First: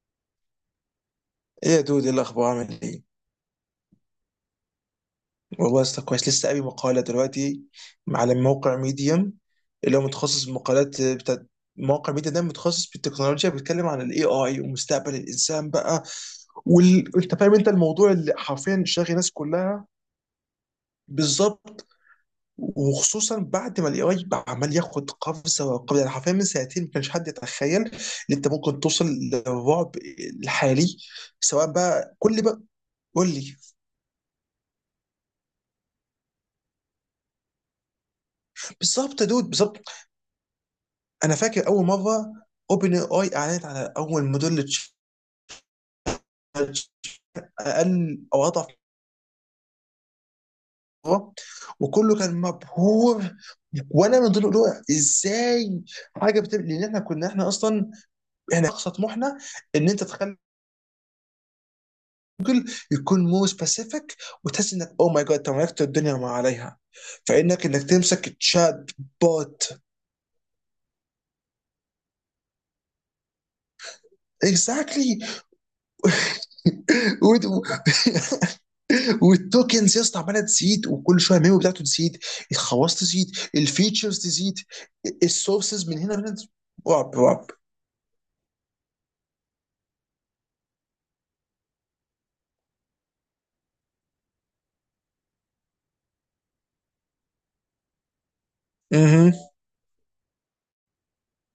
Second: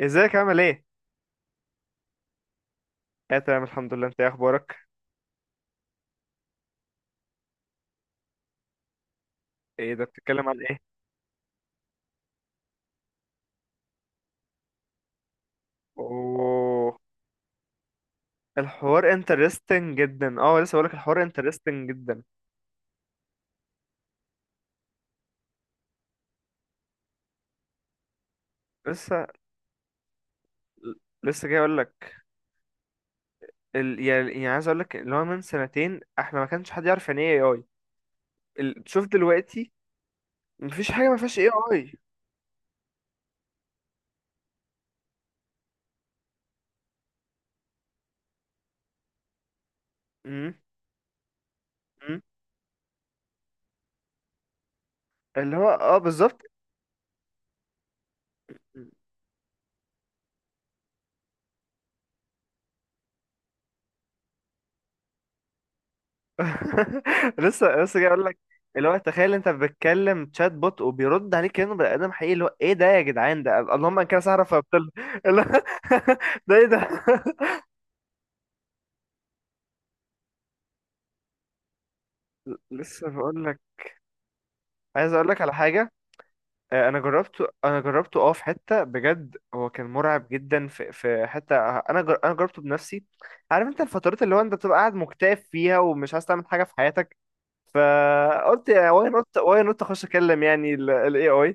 ازيك عامل ايه؟ ايه يا دود، ايه الاخبار؟ عامل ايه؟ اه، تمام، الحمد لله. انت ايه اخبارك؟ والله يا اسطى كويس. لسه قاري مقاله دلوقتي على موقع ميديم ايه اللي هو ده، متخصص بتتكلم عن ايه؟ بالمقالات بتاعت موقع ميديا. ده متخصص بالتكنولوجيا، بيتكلم عن الاي اي ومستقبل الانسان بقى. اوه. انت فاهم، انت الموضوع اللي حرفيا شاغل الحوار الناس كلها. انترستنج جدا. اه لسه بقولك، الحوار بالظبط، انترستنج جدا. وخصوصا بعد ما الاي اي عمال ياخد قفزه وقفزه، يعني حرفيا من سنتين ما كانش حد يتخيل ان انت ممكن توصل لسه للرعب الحالي. لسه جاي سواء بقى اقولك كل بقى قول لي. ال... يعني يعني عايز اقولك اللي هو من سنتين احنا ما كانش حد يعرف يعني ايه اي. شوف بالظبط يا دود، دلوقتي، بالظبط. مفيش حاجة ما انا فيهاش اي فاكر اول اي. مره اوبن اي اعلنت على اول موديل تشالنج اقل او اضعف مره، وكله كان مبهور، وانا من ضمن دول. اللي هو ازاي حاجه بالظبط. بتبقى؟ لان احنا كنا احنا اقصى طموحنا ان انت تخلي يكون مو سبيسيفيك، وتحس انك او ماي جاد انت ملكت الدنيا وما عليها. فانك لسه انك لسه جاي اقول تمسك لك، اللي تشات هو تخيل انت بوت. بتتكلم تشات بوت وبيرد عليك كانه بني ادم حقيقي، اللي هو ايه ده يا جدعان، ده اللهم ان كان سهره فابطل. اكزاكتلي. اللي هو، ده ايه ده؟ والتوكنز يا اسطى عماله تزيد، وكل شويه الميمو بتاعته تزيد، الخواص لسه تزيد، بقول لك، الفيتشرز تزيد. عايز اقول لك على السورسز حاجه. من هنا من هنا. انا رعب جربته رعب. انا جربته في حته بجد، هو كان مرعب جدا، في حته، انا جربته بنفسي. عارف انت الفترات اللي هو انت بتبقى قاعد مكتئب فيها، ومش عايز تعمل حاجه في حياتك، فقلت واي مهم. نوت، اخش اكلم يعني الاي اي،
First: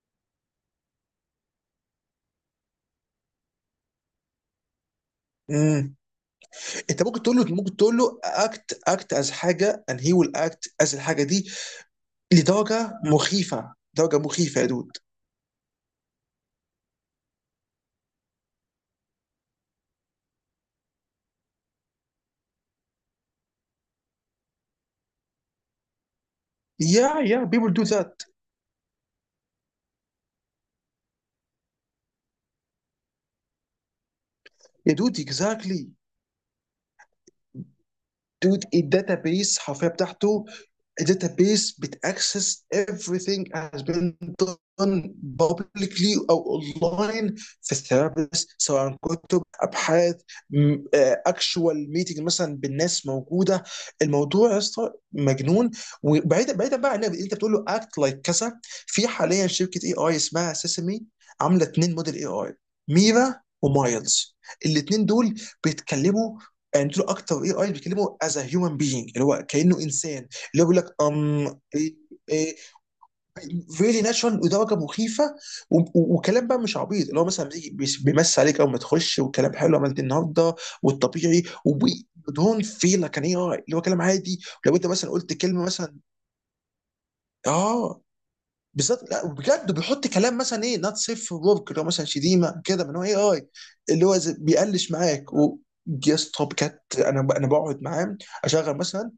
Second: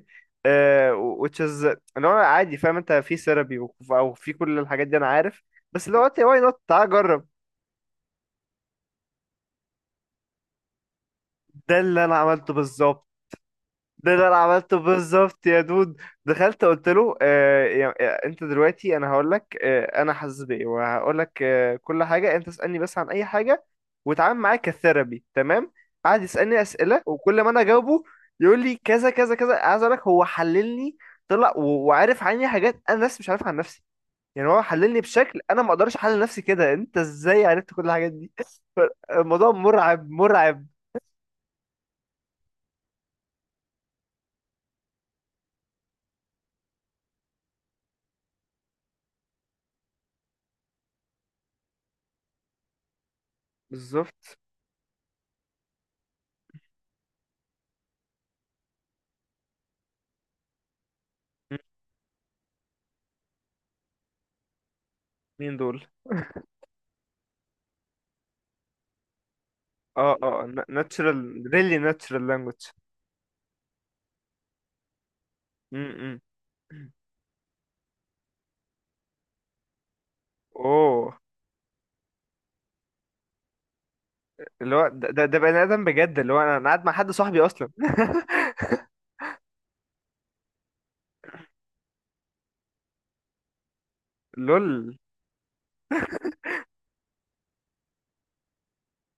which is اللي هو عادي، فاهم انت في ثيرابي او في كل الحاجات دي، انا عارف، بس مم. اللي هو قلت واي نوت، تعال انت ممكن جرب. تقول له ممكن تقول له اكت از حاجه and he will act as الحاجه دي. ده اللي انا عملته لدرجه بالظبط. مخيفه، ده درجه اللي انا مخيفه يا عملته دود. بالظبط يا دود. دخلت قلت له، انت دلوقتي انا هقول لك، انا حاسس بايه، وهقول لك كل حاجه، انت اسالني بس عن اي حاجه، واتعامل معايا كثيرابي، تمام. قعد يسالني اسئله، يا وكل ما يا انا people do اجاوبه that. يقول لي كذا كذا كذا. عايز اقول لك هو حللني، طلع وعارف عني حاجات انا نفسي مش عارفها عن نفسي، يعني هو يا حللني دود بشكل انا ما exactly. اقدرش احلل نفسي كده. انت ازاي عرفت كل الحاجات دي؟ دود الداتا الموضوع بيس حرفيا مرعب، بتاعته مرعب. a database بتاكسس everything has been done publicly او اونلاين، في الثيرابيست، سواء كتب ابحاث اكشوال ميتنج مثلا بالناس موجوده. بالظبط. الموضوع يا اسطى مجنون. وبعيدا بعيدا بقى عن انت بتقول له اكت لايك كذا، في حاليا شركه اي اي اسمها سيسمي عامله اثنين موديل اي اي: ميرا ومايلز. الاثنين دول مين دول؟ بيتكلموا، يعني دول اكتر اي اي بيتكلموا از هيومن بينج، اللي هو كانه اه، انسان. اللي اه، يقول لك ناتشرال، ام ريلي ايه، ناتشرال ايه. لانجوج. فيري ناتشورال ودرجه مخيفه. امم. وكلام بقى مش عبيط، اللي هو مثلا بيجي بيمس عليك اول ما تخش، وكلام حلو: عملت إيه النهارده؟ اوه. والطبيعي ودون فيل، كان ايه اللي هو كلام عادي. اللي لو انت هو ده مثلا ده قلت ده بني كلمه ادم مثلا، بجد، اللي هو انا قاعد مع حد صاحبي اصلا. اه بالظبط، لا بجد بيحط كلام مثلا ايه نوت سيف ورك، اللي هو مثلا شتيمه كده، من هو اي اي. اللي هو بيقلش لول. معاك. و يا اسطى بجد انا بقعد معاه، اشغل مثلا،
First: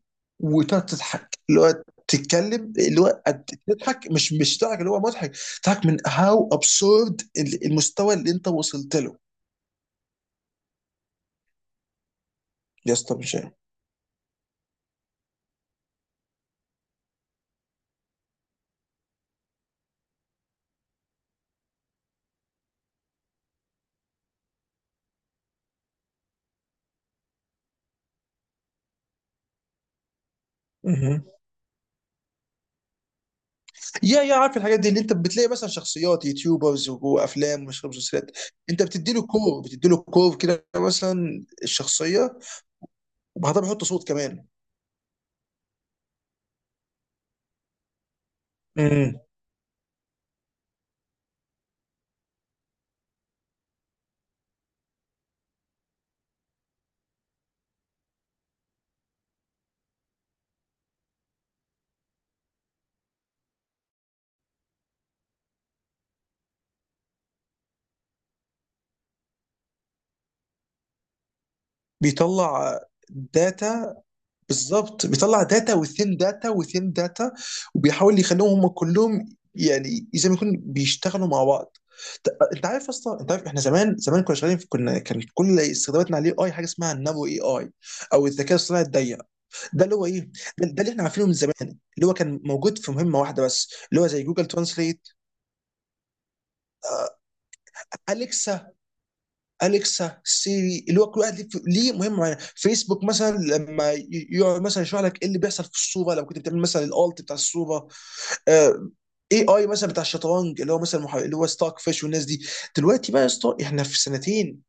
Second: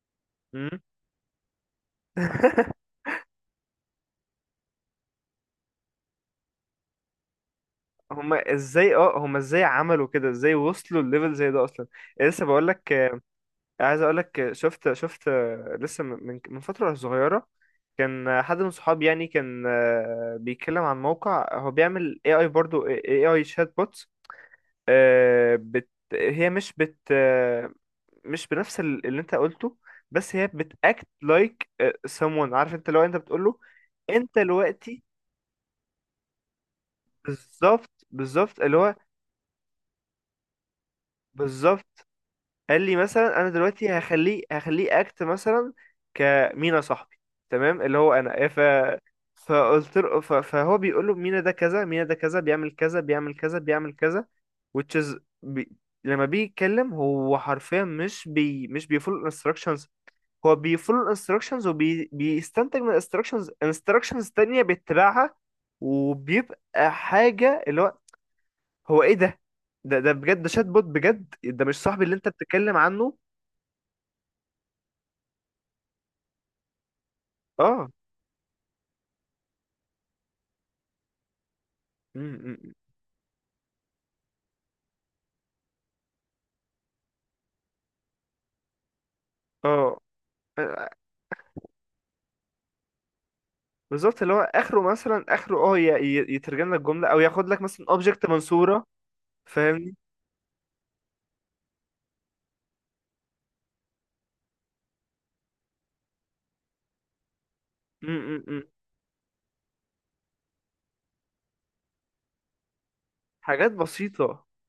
مم. وتقعد تضحك اللي هو تتكلم اللي هو تضحك، مش تضحك اللي هو مضحك، تضحك من هاو ابسورد المستوى اللي انت وصلت له. هما ازاي عملوا كده؟ ازاي وصلوا الليفل زي ده اصلا؟ لسه بقول لك، يا اسطى مش عارف. عايز اقول لك، شفت لسه من فتره صغيره، كان حد من صحابي يعني، كان بيتكلم عن موقع هو بيعمل اي اي، برضو اي اي، شات بوتس. بت، هي مش بت، مش بنفس اللي انت قلته، بس هي بتاكت مهم. لايك someone. عارف انت لو انت بتقول له، يا انت عارف الحاجات دي اللي دلوقتي، انت بتلاقي مثلا شخصيات يوتيوبرز وافلام بالظبط، ومسلسلات؟ بالظبط، اللي انت هو بتدي له كور، كده مثلا بالظبط الشخصيه، قال لي مثلا، انا وبعدها بحط دلوقتي صوت هخليه كمان. هخليه اكت مثلا كمينا صاحبي، تمام. اللي هو انا، امم فقلت له، فهو بيقول له مينا ده كذا، مينا ده كذا، بيعمل كذا، بيعمل كذا، بيعمل كذا، which is لما بيجي يتكلم هو حرفيا مش بيفول instructions. هو بيفولو الانستراكشنز، وبيستنتج من الانستراكشنز انستراكشنز تانية بيتبعها، وبيبقى حاجة اللي هو، هو ايه ده؟ ده بجد، ده شات بوت بجد، ده مش صاحبي اللي انت بتتكلم بيطلع عنه. داتا، بالظبط بيطلع داتا وثين داتا وثين داتا، اه. وبيحاول يخليهم هم كلهم يعني زي ما يكون بيشتغلوا مع بعض. م- انت م- عارف اصلا، انت عارف احنا زمان زمان كنا شغالين كان كل استخداماتنا عليه اي حاجه اسمها النانو اي اي او الذكاء الصناعي الضيق. ده اللي اه، هو ايه؟ ده اللي احنا عارفينه من زمان، اللي هو كان موجود في مهمه واحده بس، اللي هو بالظبط، زي اللي هو جوجل اخره ترانسليت، مثلا، اخره اه ي- ي- يترجم لك جملة، او ياخد لك مثلا اوبجكت اليكسا. منصورة، فاهمني. اليكسا، سيري، اللي هو كل واحد ليه مهمه معينه. فيسبوك مثلا لما يقعد مثلا يشرح لك ايه اللي بيحصل في الصوره لو كنت بتعمل مثلا الالت بتاع الصوره. م- م- م. آه، اي اي مثلا بتاع الشطرنج، اللي هو مثلا اللي هو ستاك فيش والناس دي. دلوقتي بقى يا اسطى حاجات احنا في بسيطة. سنتين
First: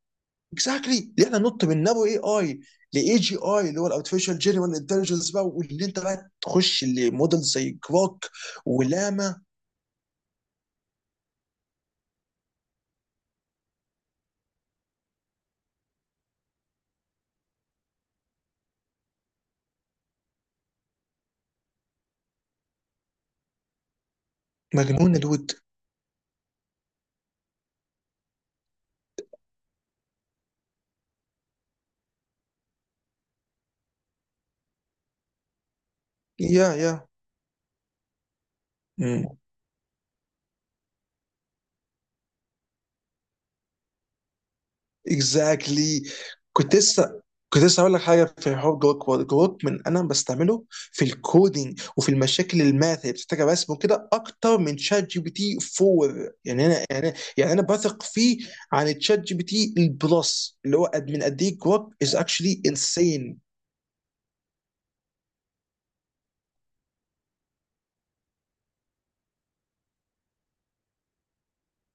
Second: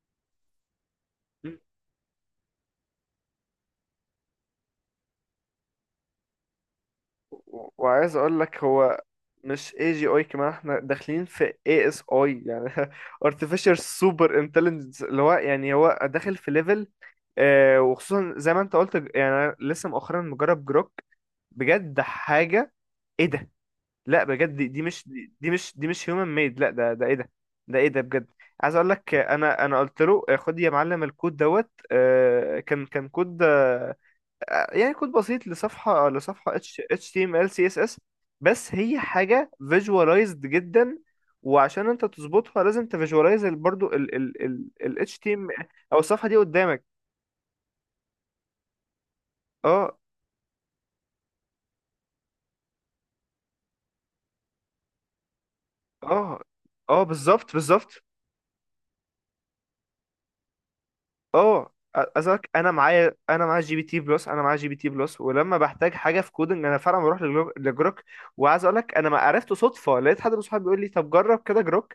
اكزاكتلي اللي احنا ننط من نابو اي اي لاي جي اي، اللي هو الارتفيشال جنرال انتليجنس بقى، واللي انت بقى تخش لموديل زي وعايز كراك اقول لك هو ولاما. مش اي جي اي كمان، احنا داخلين في اي اس اي يعني. artificial super intelligence، اللي هو يعني هو داخل في ليفل. آه، وخصوصا زي ما انت قلت، يعني أنا لسه مؤخرا مجرب جروك، بجد حاجة، ايه ده؟ لا بجد، دي, دي مش مجنون دي, دي الود. مش دي مش هيومن ميد، لا ده ايه ده؟ ده ايه ده بجد؟ عايز اقول لك، انا قلت له، خد يا معلم الكود دوت، كان كود، يعني كود بسيط لصفحة، يا اتش يا HTML CSS، بس هي مم. حاجة visualized جدا، وعشان انت تظبطها لازم تفيجواليز برضو ال HTML، او اكزاكتلي. الصفحة دي كنت قدامك. لسه كنت لسه هقول لك حاجه في حوار جروك. وورد، جروك من اه، انا بستعمله في الكودينج وفي المشاكل الماث اللي بتحتاج رسم وكده، اكتر من شات جي بي تي 4. اه، يعني انا اه، يعني يعني بالظبط، انا بالظبط، بثق فيه عن تشات جي بي تي البلس. اللي هو قد ايه اه. جروك از أزاك، اكشلي انا معايا انسين. انا معايا جي بي تي بلس، انا معايا جي بي تي بلس، ولما بحتاج حاجه في كودنج انا فعلا بروح لجروك، وعايز اقول لك انا ما عرفته صدفه، لقيت حد من صحابي بيقول لي، طب جرب كده جروك،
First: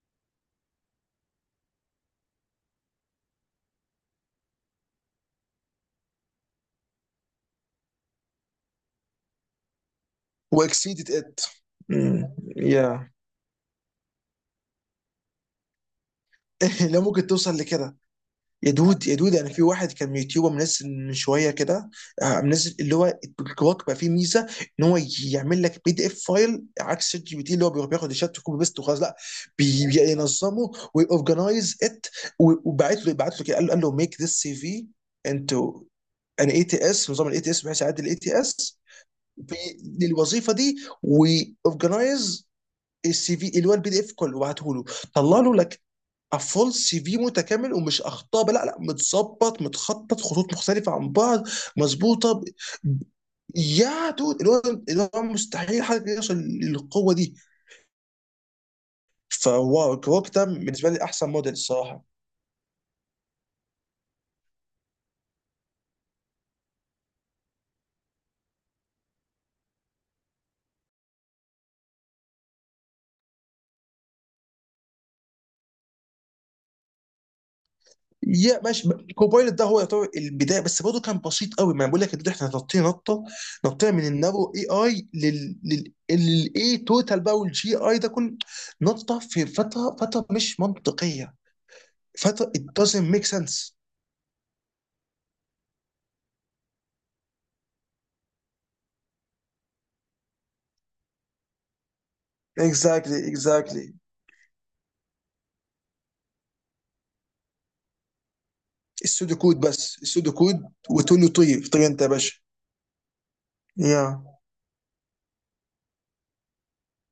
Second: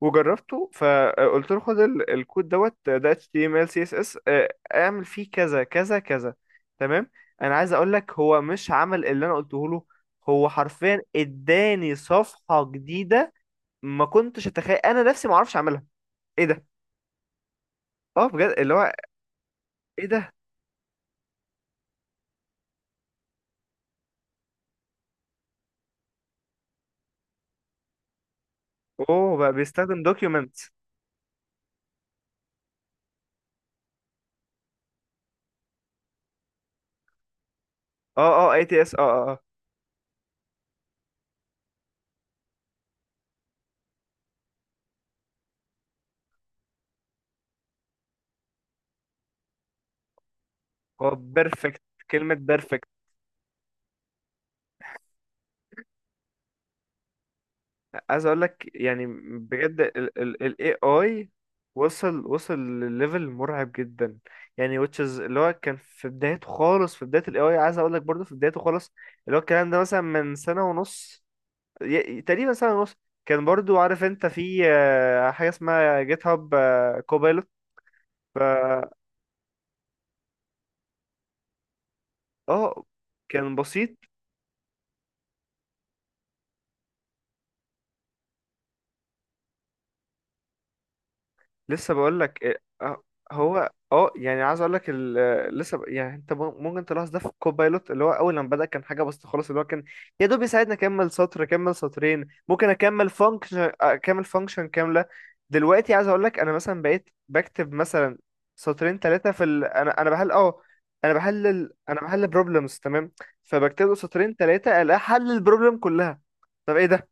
وجربته، فقلت له خد الكود دوت ده HTML CSS، اعمل فيه كذا كذا كذا، تمام. انا عايز اقول لك هو مش عمل اللي انا قلته له، هو حرفيا واكسيدد ات. اداني صفحة يا جديدة ما كنتش اتخيل انا نفسي ما اعرفش اعملها. ايه ده؟ لو ممكن توصل لكده. اه بجد، يا اللي هو دود يا دود يعني في واحد ايه كان ده. يوتيوبر منزل من شويه كده. منزل اللي هو الكواك بقى فيه ميزه ان هو يعمل لك بي دي اف فايل، عكس شات جي بي تي اللي هو بيروح بياخد الشات وكوبي بيست وخلاص. لا، اوه بقى، بيستخدم دوكيومنت؟ بينظمه ويورجنايز ات. وبعت له كده، قال له: ميك ذس سي في انتو ان اي تي اس، نظام الاي تي اس، بحيث يعدل الاي اه، تي اه، اي اس تي اس، اه، اه، آه. للوظيفه دي، ويورجنايز السي في اللي هو البي دي اف كله. وبعته له، طلع له لك فول سي في متكامل ومش اخطاء بقى، لا لا متظبط، متخطط، خطوط مختلفه عن هو بعض، بيرفكت، مظبوطه. كلمة بيرفكت. يا دود، اللي هو مستحيل حد يوصل للقوه دي. عايز اقول لك يعني بجد فواو، ال كوك ال ده ال بالنسبه لي AI احسن موديل الصراحه. وصل، لليفل مرعب جدا، يعني which is اللي هو كان في بدايته خالص، في بداية ال AI، عايز اقول لك برضه في بدايته خالص، اللي هو الكلام ده مثلا من سنة ونص، تقريبا سنة ونص، كان برضه، عارف انت في حاجة اسمها جيت هاب كوبايلوت، ف يا ماشي. كوبايلوت ده هو يعتبر البدايه، بس برضه كان بسيط قوي. ما أنا بقول لك يا دود احنا اه نطينا نطه. كان بسيط. نطينا من النابو اي اي لل لل للاي توتال بقى والجي اي ده كله. نطه في فتره مش منطقيه. لسه بقول لك، فتره it آه، doesn't make هو sense. يعني عايز اقول لك، لسه يعني، انت ممكن تلاحظ ده في كوبايلوت، اللي هو اول لما بدأ كان حاجه بسيطه خالص، اللي هو كان يا دوب يساعدني اكمل سطر، اكمل سطرين، ممكن اكمل اكزاكتلي، فانكشن، اكزاكتلي. اكمل فانكشن كامله. دلوقتي عايز اقول لك انا مثلا بقيت بكتب مثلا سطرين ثلاثه السودو كود بس، انا بحل، السودو كود، انا وتقول له طيب، بحلل طيب انا انت يا بحلل باشا. بروبلمز، تمام. فبكتب له يا سطرين ثلاثه، الاقي حل البروبلم كلها. طب ايه ده؟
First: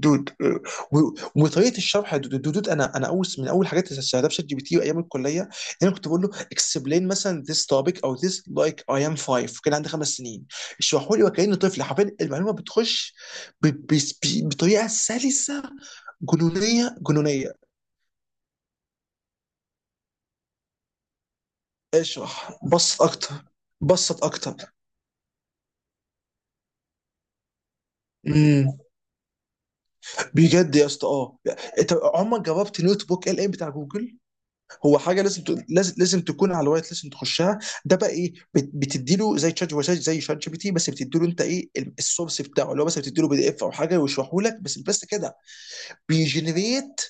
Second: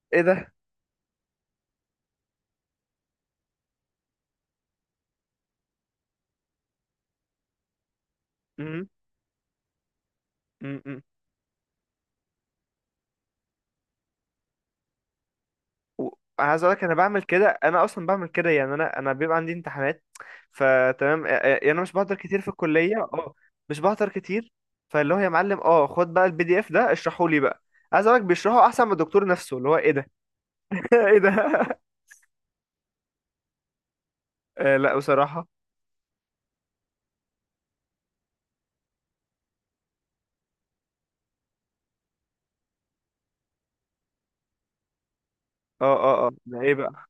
دود. ايه و- وطريقه الشرح يا دود, دود دود، انا اول من اول حاجات اللي استخدمتها في شات جي بي تي ايام الكليه، انا كنت بقول له explain مثلا this topic او this like ده، I am five، كان عندي 5 سنين، اشرحوا لي وكاني طفل. حرفيا المعلومه بتخش ب- ب- بطريقه سلسه و- عايز اقول لك، انا جنونيه بعمل كده، جنونيه. انا اصلا بعمل كده، يعني انا بيبقى عندي امتحانات، فتمام، يعني انا مش بحضر كتير في اشرح الكليه. بسط اه اكتر، مش بحضر بسط كتير، اكتر. فاللي هو، يا معلم، خد بقى البي دي اف ده، اشرحه لي بقى. عايز اقول لك بيشرحه احسن من الدكتور نفسه، اللي هو ايه ده؟ بجد يا اسطى، ايه ده؟ اه. انت عمرك جربت نوت بوك ال ام بتاع جوجل؟ آه، لا هو حاجه بصراحه. لازم تكون على الوايت، لازم تخشها. ده بقى ايه؟ بتدي له زي زي شات جي بي تي، بس بتدي له انت ايه السورس بتاعه، اللي هو مثلا بتدي له بي دي اف او حاجه ويشرحه لك. بس كده. اه، اه، اه، ده ايه بيجنريت بقى؟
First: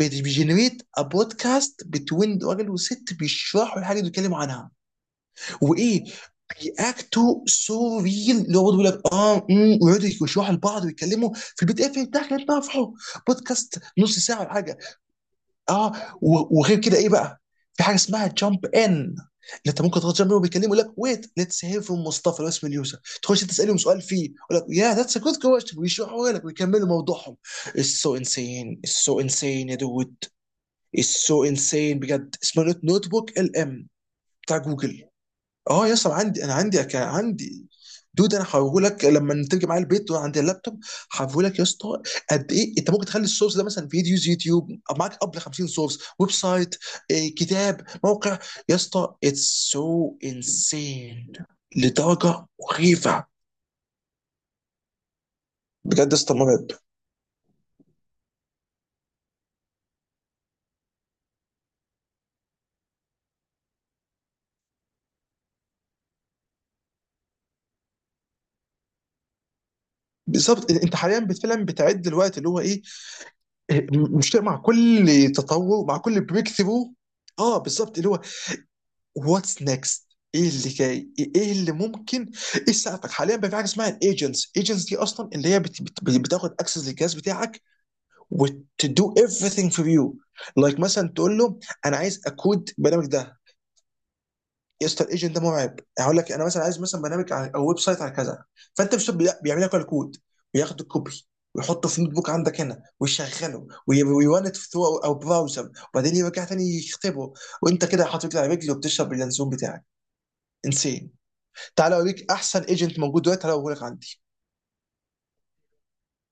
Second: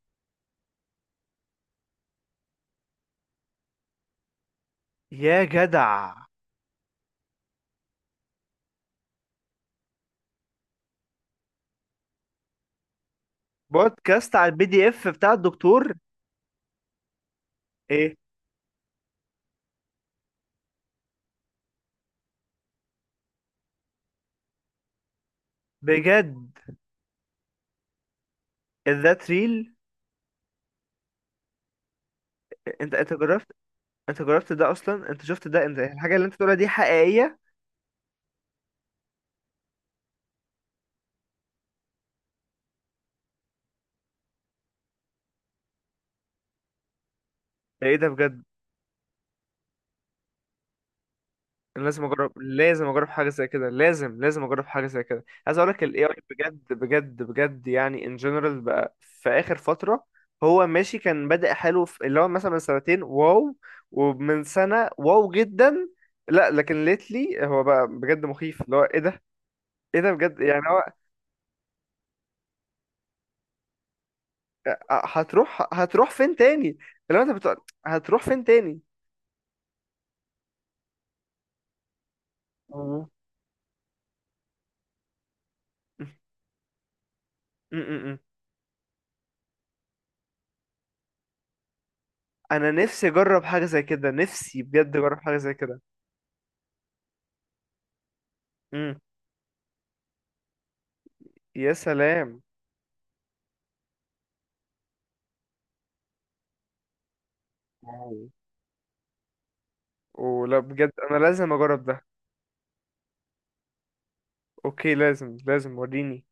بيجنريت ا بودكاست بتوين راجل وست بيشرحوا الحاجه اللي بيتكلموا عنها. يا وايه، جدع، بيأكتوا سو ريل، اللي هو برضه بيقول لك اه ويقعدوا يشرحوا لبعض ويتكلموا في البي دي اف بتاعك اللي انت رافعه. بودكاست نص بودكاست ساعه على ولا البي حاجه. دي اف بتاع اه. الدكتور؟ وغير كده ايه بقى، في حاجه ايه، اسمها جامب ان، اللي انت ممكن تضغط جنب وبيكلموا، يقول لك ويت ليتس هير فروم مصطفى لو اسم اليوزر، تخش تسالهم سؤال فيه، يقول لك يا ذاتس ا جود كويشن ويشرحوا بجد؟ لك ويكملوا موضوعهم. اتس سو انسين، اتس سو ذات انسين ريل. يا دود، اتس سو انسين بجد. اسمه انت نوت انت بوك جربت ال ام انت جربت بتاع ده جوجل. اصلا؟ انت شفت ده؟ انت اه يا اسطى الحاجه اللي انت عندي، انا بتقولها دي عندي حقيقيه؟ عندي. دود انا هوريهولك لما تيجي معايا البيت عند اللابتوب. هوريهولك يا اسطى قد ايه انت ممكن تخلي السورس ده مثلا فيديوز يوتيوب، معاك قبل 50 سورس، ويب سايت، إيه، كتاب، ده ايه ده موقع. بجد؟ يا اسطى اتس سو انسين، أنا لازم اجرب، لدرجه لازم اجرب مخيفه. حاجه زي كده، لازم اجرب حاجه زي كده، عايز اقول لك الاي بجد يا اي اسطى مرعب. بجد بجد بجد، يعني ان جنرال بقى في اخر فتره. هو ماشي، كان بادئ حلو، في اللي هو مثلا من سنتين، واو، ومن سنه واو جدا، لا لكن ليتلي هو بقى بجد مخيف، اللي هو ايه ده؟ ايه ده بجد يعني؟ بالظبط. هو انت حاليا فعلا بتعد الوقت اللي هو ايه. إيه، مش مع كل هتروح تطور، مع هتروح كل فين بريك تاني؟ ثرو. اللي هو انت بتقول اه بالظبط، اللي هو هتروح فين تاني. واتس نيكست. ايه اللي جاي؟ ايه اللي ممكن؟ ايه مم. سقفك حاليا بقى؟ في حاجه اسمها الايجنتس. ايجنتس دي اصلا اللي هي بتاخد اكسس للجهاز بتاعك م- م- م. وتدو everything for you. لايك مثلا تقول له انا عايز اكود انا برنامج نفسي ده. اجرب حاجه زي كده، نفسي يا بجد اسطى اجرب الايجنت حاجه ده زي مرعب. كده. هقول لك، انا مثلا عايز مثلا برنامج او ويب سايت على كذا، م. فانت مش بيعمل لك الكود وياخد الكوبي يا ويحطه في نوت بوك سلام. عندك هنا ويشغله ويرن ات ثرو او براوزر، وبعدين يرجع تاني يكتبه، وانت كده واو. حاطط رجلك على رجل وبتشرب اللانسون بتاعك. ولا بجد، انسين. انا لازم اجرب تعالى ده. اوريك احسن ايجنت موجود دلوقتي، تعالى اوريك عندي. اوكي، لازم وريني